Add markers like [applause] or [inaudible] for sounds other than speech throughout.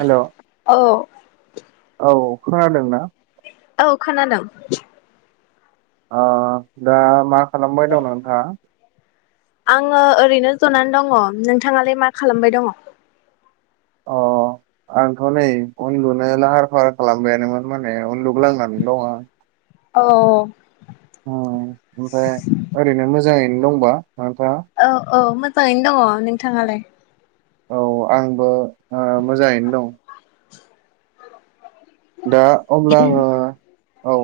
Hello औ औ। खोनादों ना। औ खोनादों। अ दा मा। खालामबाय दं नोंथाङा। आङो ओरैनो जनानै दङ' नोंथाङालाय मा खालामबाय दङ'। अ आंथ' नै उन्दुनो लाहार फाहार खालामबायानोमोन माने उन्दुग्लंनानै दं आं। औ। ओ ओमफ्राय ओरैनो मोजाङै। नो दंबा। नोंथाङा? औ औ मोजाङैनो दङ। नोंथाङालाय? औ आंबो ओ मोजाङैनो दं। दा अब्ला आङो औ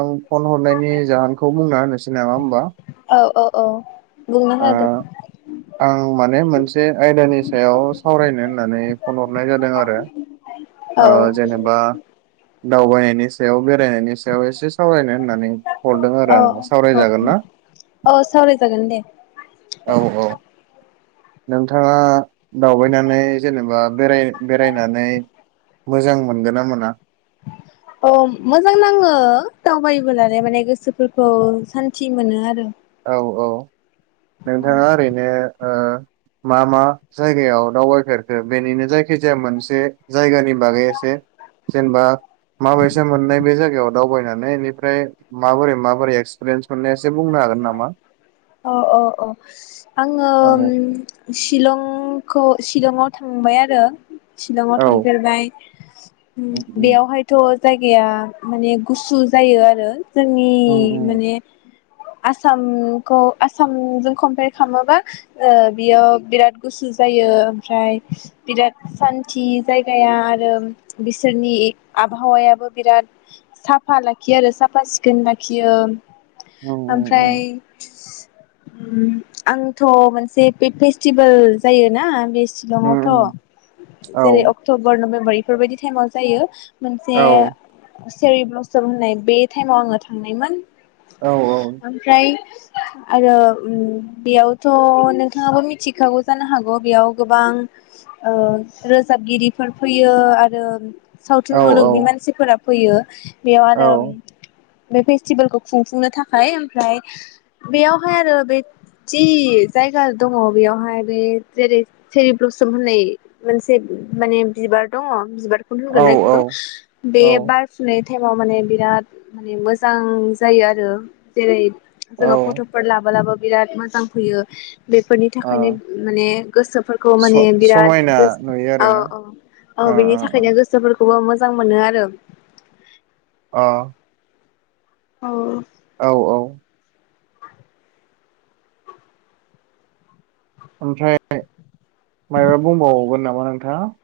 आं फन हरनायनि जाहोनखौ बुंना होनोसै नामा होमबा? औ औ औ। बुंना ओ हो दे आं माने मोनसे आयदानि सायाव सावरायनो होननानै फन हरनाय जादों आरो औ ओ जेनेबा। दावबायनायनि सायाव बे बेरायनायनि सायाव एसे सावरायनो होननानै हरदों औ आरो आं सावरायजागोन ना? औ सावरायजागोन दे औ औ नोंथाङा दावबायनानै जेनेबा बेराय बेरायनानै मोजां मोनगोन ना मोना? अ मोजां नाङो दावबायोबोला माने गोसोफोरखौ सान्थि मोनो आरो औ औ। नोंथाङा ओरैनो ओ। मा मा जायगायाव दावबायफेरखो बेनिनो जायखि जाया मोनसे जायगानि बागै एसे जेनेबा माबैसे मोननाय बे जायगायाव दावबायनानै बेनिफ्राय माबोरै माबोरै एक्सपिरेन्स मोननाया एसे बुंनो हागोन नामा? [inaudible] अ अ अ। आङो औ शिलं आंखौ शिलंआव थांबाय आरो शिलंआव औ थांफेरबाय उम उम बेयावहायथ' जायगाया माने गुसु जायो आरो। जोंनि उम माने आसाम औ आसामजों कमपयार खालामोबा बियाव बिराद गुसु जायो ओमफ्राय बिराद सान्थि जायगाया आरो बिसोरनि आबहावायाबो बिराद साफा लाखियो आरो साफा सिखोन लाखियो। उम उम ओमफ्राय आंथ' मोनसे बे फेस्टिभेल जायोना बे उम शिलंआवथ उम औ जेरै अक्टबर नभेम्बर बेफोरबायदि टाइमाव जायो। औ मोनसे सेरि ब्लसम होननाय बे टाइमाव आंङो थांनायमोन। औ ओमफ्राय आरो बेयावथ नोंथाङाबो मिथिखागौ जानो हागौ बेयाव गोबां रोजाबगिरिफोर फैयो आरो औ सावथुन मुलुगनि मानसिफोरा फैयो बेव औ आरो बे फेस्टिभेलखौ खुंफुंनो थाखाय ओमफ्राय बेयावहाय आरो बे जि जायगा दंङ बेयावहाय बे जेरै चेरि ब्लसोम होननाय मोनसे माने बिबार दंङ बिबार बेखौनो होनगोननाना औ ऐखौथबे बार फुनाय टाइमाव माने बिराद माने मोजां जायो आरो जेरै ज- औ फटफोर लाबोलाबो बिराद मोजां फैयो। बेफोरनि आ थाखायनो माने गोसोफोरखौ माने स- बिराद समायना नुयो औ आरोना औ औ ओ बिनि ओ थाखायनो गोसोफोरखौ खौबो मोजां मोनो आरो ओ औ औ औ ओमफ्राय मबा बुंबावावगोन नामा नोंथाङा?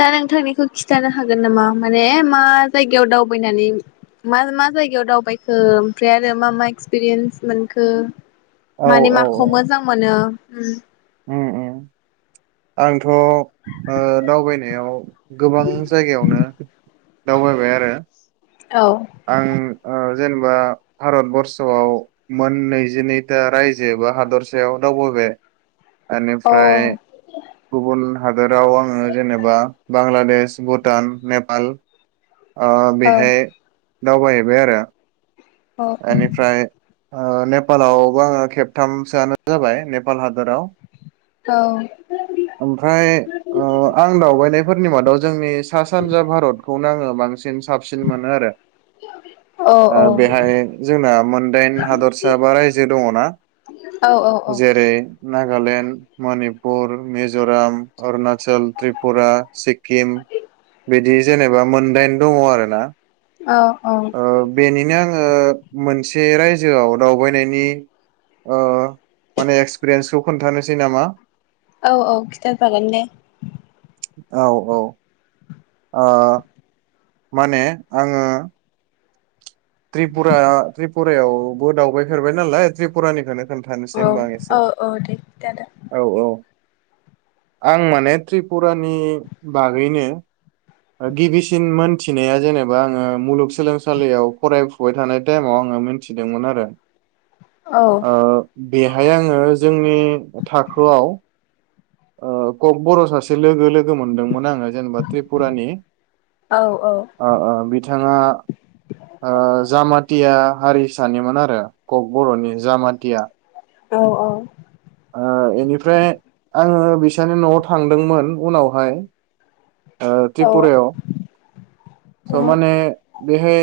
दा नोंथांनिखौ खिथानो हागोन नामा माने मा जायगायाव दावबायनानै मा मा जायगायाव दावबायखो ओमफ्राय आरो मा मा एक्सपिरियेन्स मोनखो? औ माने औ माखौ औ मोजां मोनो? उम उम उम आंथ ओ दावबायनायाव गोबां जायगायावनो दावबायबाय आरो। औ आं जेनेबा भारतबर्सआव मोन नैजिनैथा रायजो बा हादरसायाव दावबायबाय। औ बेनिफ्राय गुबुन हादराव आंङो जेनेबा बांलादेश भुटान नेपाल। आ औ बेहाय दावबायहैबाय आरो। औ एनिफ्राय ओ नेपालावबो आङो खेबथामसोआनो जाबाय नेपाल हादराव। औ ओमफ्राय ओ आं दावबायनायफोरनि मादाव जोंनि सा सानजा भारतखौनो आङो बांसिन साबसिन मोनो आरो ओ बेहाय जोंना मोनदाइन हादरसा बा रायजो दङना जेरै नागालेण्ड मनि मिज'राम अरुणाचल त्रिपुरा सिक्किम बिदि जेनेबा मोनदाइन दङ आरोना। औ औ नो आङो मोनसे रायजोआव दावबायनायनि ओ माने एक्सपिरियेन्सखौ खोनथानोसै नामा? औ औ खिथाजागोन दे। औ औ आ माने आङो त्रिपुरा त्रिपुरायावबो दावबायफेरबाय नालाय त्रिपुरानिखोनो औ औ औ दे दे आदा। औ औ आं माने त्रिपुरानि बागैनो गिबिसिन मोनथिनाया जेनेबा आङो मुलुगसोलोंसालियाव फरायफुबाय थानाय टाइमाव आङो मोनथिदोंमोन आरो। औ ओ बेहाय आङो जों नि थाखोआव ओ ककबर' सासे लोगो लो गो मोनदोंमोन आङो जेनेबा त्रिपुरानि औ ओ ओ बिथाङा ओ जामाथिया हारिसानिमोन आरो ककबर'नि जामाथिया। औ औ। ओ इनिफ्राय आङो बिसानि नवाव थांदोंमोन उनावहाय ओ औ त्रिपुरायाव। स' माने बेहाय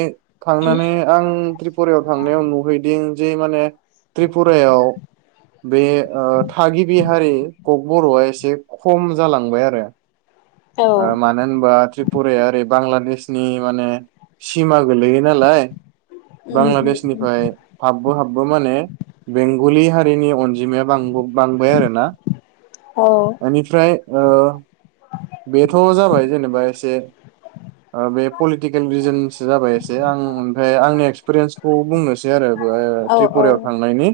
थांनानै आं त्रिपुरायाव थांनायाव नुहैदिं जे माने त्रिपुरायाव बे ओ थागिबि हारि ककबर'आ एसे खम जालांबाय आरो औ ओ मानो होनबा त्रिपुराया ओरै बांलादेश नि माने सिमा गोलैयो नालाय। उम उम उम बांलादेशनिफ्राय हाबबो हाबबो माने बेंगलि हारिनि अनजिमाया बांबो बांबाय आरोना। औ एनिफ्राय ओ [inaudible] बेथ' जाबाय जेनेबा एसे ओ बे पलिटिकेल रिजोनसो जाबाय एसे आं ओमफ्राय आंनि एक्सपिरियेन्सखौ बुंनोसै आरो। ओ औ त्रिपुरायाव औ थांनायनि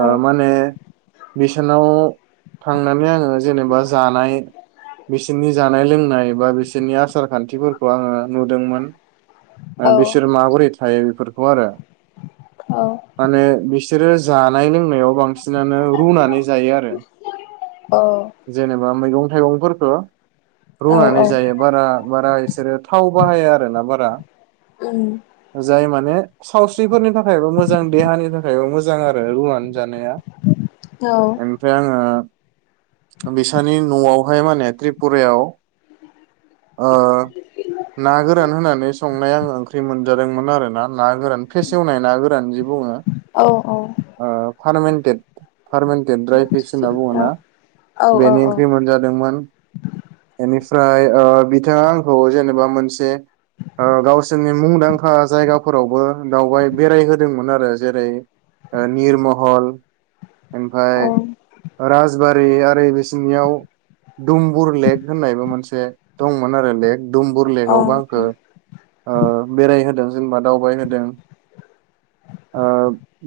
ओ माने बिसानाव थांनानै आङो जेनोबा जानाय बिसोरनि जानाय लोंनाय बा बिसोरनि आसार खान्थिफोरखौ आङो नुदोंमोन ओ औ बिसोर माबोरै थायो बेफोर खौ आरो। औ माने बिस सोरो जानाय लोंनायाव‌ बांसिनानो रूनानै जायो आरो औ जेनोबा मैगं थायगं फोरखौ औ रुनानै जायो बारा बारा इसोरो थाव बाहाया आरोना बारा। उम जाय माने सावस्रिफोरनि थाखायबा मोजां देहानि थाखायबा मोजां आरो रुवानि जानाया। औ ओमफ्राय आङो बिसानि न'आव ओहाय माने त्रिपुरायाव ओ ना गोरान होनानै संनाया आङो फ्रि मोनजादोंमोन आरो ना, ना गोरान फेसेवनाय ना गोरान बिजि बुङो औ औ। ओ फारमेन्टेड पारमानेन्टेड ड्राय फिस होनना बुङो ना? औ औ औ बेनि ओंख्रि मोनजा दोंमोन। बेनिफ्राय ओ बिथाङा आंखौ जेनोबा मोनसे ओ गावसोरनि मुंदांखा जायगाफोरावबो दावबाय बेरायहोदोंमोन आरो जेरै ओ निरमहल ओमफाय राजबारि आर फ्राय बेसोरनियाव दुमबुर लेक होननायबो मोनसे दंमोन आरो लेक दुमबुर लेकावबो आंखो औ औ ओ बेरायहोदों। जेनोबा दावबायहोदों, ओ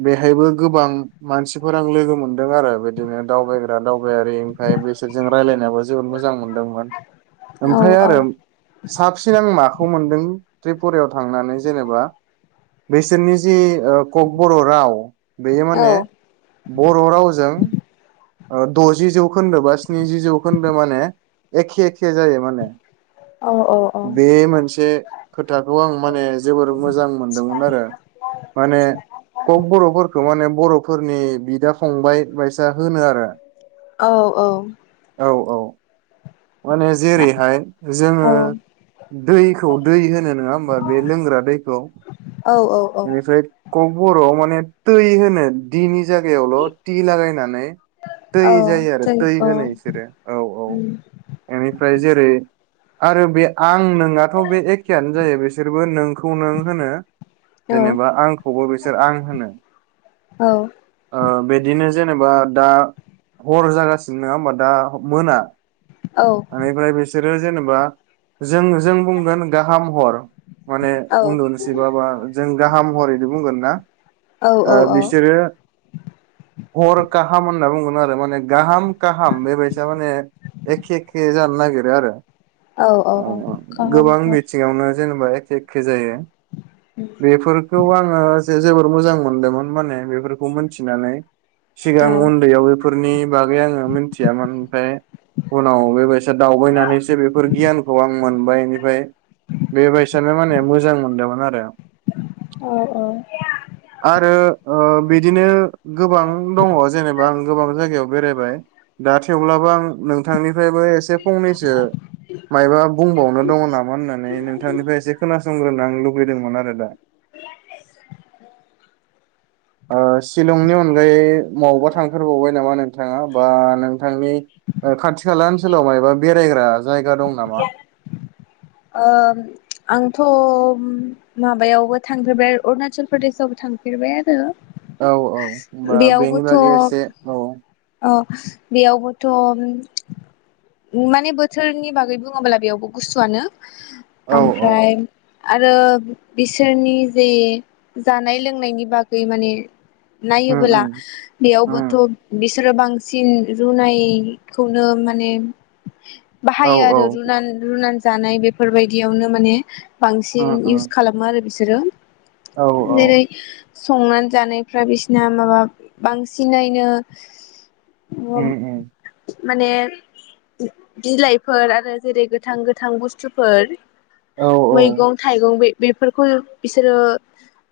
बेहायबो गोबां मानसिफोर आं लोगो मोनदों आरो बिदिनो दावबायग्रा दावबायारि ओमफ्राय बिसोर जों रायलायनायावबो जोबोद मोजां मोन दोंमोन। औ ओमफाय औ आरो साबसिन आङो मा खौ मोनदों त्रिपुरायाव थांनानै जेनोबा बैसोरनि जि ओ ककबर'क राव बेयो माने जों बर' रावजों ओ द'जि जौखोन्दो बा स्निजि जौखोन्दो माने एखे एखे जायो माने। औ बे मोनसे खोथाखौ आं माने जोबोर मोजां मोनदोंमोन आरो माने क'क बर'फोरखौ माने बर' फोरनि बिदा फंबाय बायसा होनो आरो। औ औ। औ माने जेरैहाय जोङो दैखौ दै होनो नोङा होमबा बे लोंग्रा दैखौ औ बेनिफ्राय क'क बर'आव माने दै होनो दिनि जागायावल' टि लागायनानै दै जायो आरो दै होनो इसोरो औ औ एनिफ्राय जेरै आरो बे आं नोंङाथ' बे एखेयानो जायो बिसोरबो नोंखौ नों होनो जेनेबा आंखौबो बिसोर आं होनो ओ बिदिनो जेनेबा दा हर जागासिनो नङा होमबा दा मोना ओनिफ्राय बेसोर नो जेनेबा जों जों बुंगोन गाहाम हर माने उन्दुनोसै बा-बा जों गाहाम महरैनो बुंगोन ना औ ओ बिसोरो हर काहाम होनना बुंगोन आरो माने गाहाम काहाम बेबायसा माने एखे इदि जानो नागिरो आरो औ अ औ अ गाहाम गोबां हर बिथिङावनो जेनेबा एखे-एखे जायो बेफोरखौ आङो जे जोबोर मोजां मोनदोंमोन माने बेफोरखौ मोनथिनानै सिगां उन्दैयाव बेफोरनि बागै आङो मोनथियामोन ओमफ्राय उनाव बे बायसा दावबायनानैसो बेफोर गियानखौ आं मोनबाय एनिफ्राय बेबायसानो माने मोजां मोन दोमोन आरो औ आरो ओ बिदिनो गोबां दङ जेनेबा आं गोबां जायगायाव बेरायबाय दा थेवब्लाबो आं नों थांनिफ्रायबो से फंनैसो मायबा बुंबावनो दङ नामा होननानै नोंथांनिफ्राय एसे खोनासंग्रोन आं लु बैदोंमोन आरो दा ओ सि लंनि अनगायै बबावबा थांथारबावबाय नामा नोंथाङा बा नोंथांनि खाथि खाला ओनसोलाव मायबा बेरायग्रा जायगा दं नामा ओ आंथ' माबायावबो थांफेरबाय अरुणाचल प्रदेशआवबो थांफेरबाय आरो औ औ होनबा बेनि बेयावबोथ' बागै एसे औ अ बेयावबोथ' माने बोथोरनि बागै बुङोब्ला बेयावबो गुसुआनो औ औ ओमफ्राय आरो बिसोरनि जे जानाय लोंनायनि बागै माने उम नायोबोला उम बेयावबोथ' उम बि सोरो बांसिन रुनायखौनो माने औ बाहायो औ आरो रुनान-रुनान जानाय बेफोरबायदियावनो माने बांसिन उम इउस उम खालामो आरो बिसो रो। औ औ जेरै संनानै जानायफ्रा बिसिना माबा बांसिनैनो उम उ। माने बिलाइफोर आरो जेरै गोथां गोथां बुस्थुफोर औ मैगं थाइगं बै बेफोरखौ बिसोरो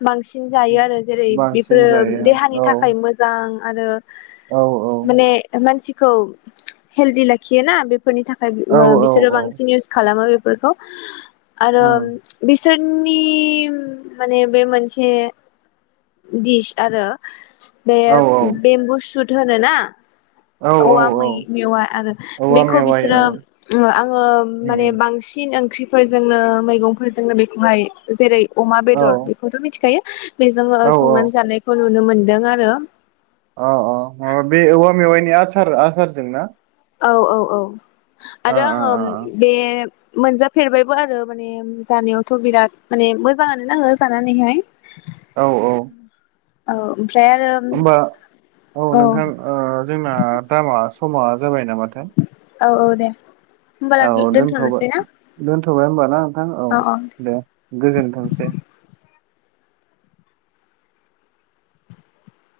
बांसिन जायो आरो जेरै बांसिन बेफोरो देहानि जायो औ थाखाय मोजां। आरो। औ माने मानसि खौ हेलडि लाखियो ना बे फोरनि थाखाय औ बि औ सोरो औ बांसिन इउस खालामो बेफोरखौ। आरो उम बि सोरनि माने बे मोनसे दिस आरो बे औ बेम्बुसुद धोनोना औ औवा मै औ मेवा आरो औवा बेखौ मेवाइ बिसोरो औ उम ओ आङो माने उम, बांसिन ओंख्रिफोरजोंनो मैगंफोरजोंनो बेखौहाय जेरै अमा औ बेदर बेखौथ' मिथिखायो। बेजों औ औ संनानै जानायखौ नुनो मोनदों आरो। अ अ अ बे औवा मेवाइनि आसार आसारजों ना। औ-औ-औ। ओ आरो आङो बे मोनजाफेरबायबो आरो माने जानायावथ' बिराद माने मोजाङानो नाङो जानानैहाय। ओ औ औ औ। ओमफ्राय आरो होमबा औ नोंथां ओ जोंना थामा स समा जाबाय नामाथाय? औ-औ दे। होमबाला दोनथ'नोसै ना। थबाय होमब ना। आं औ दे गोजोनथोंसै।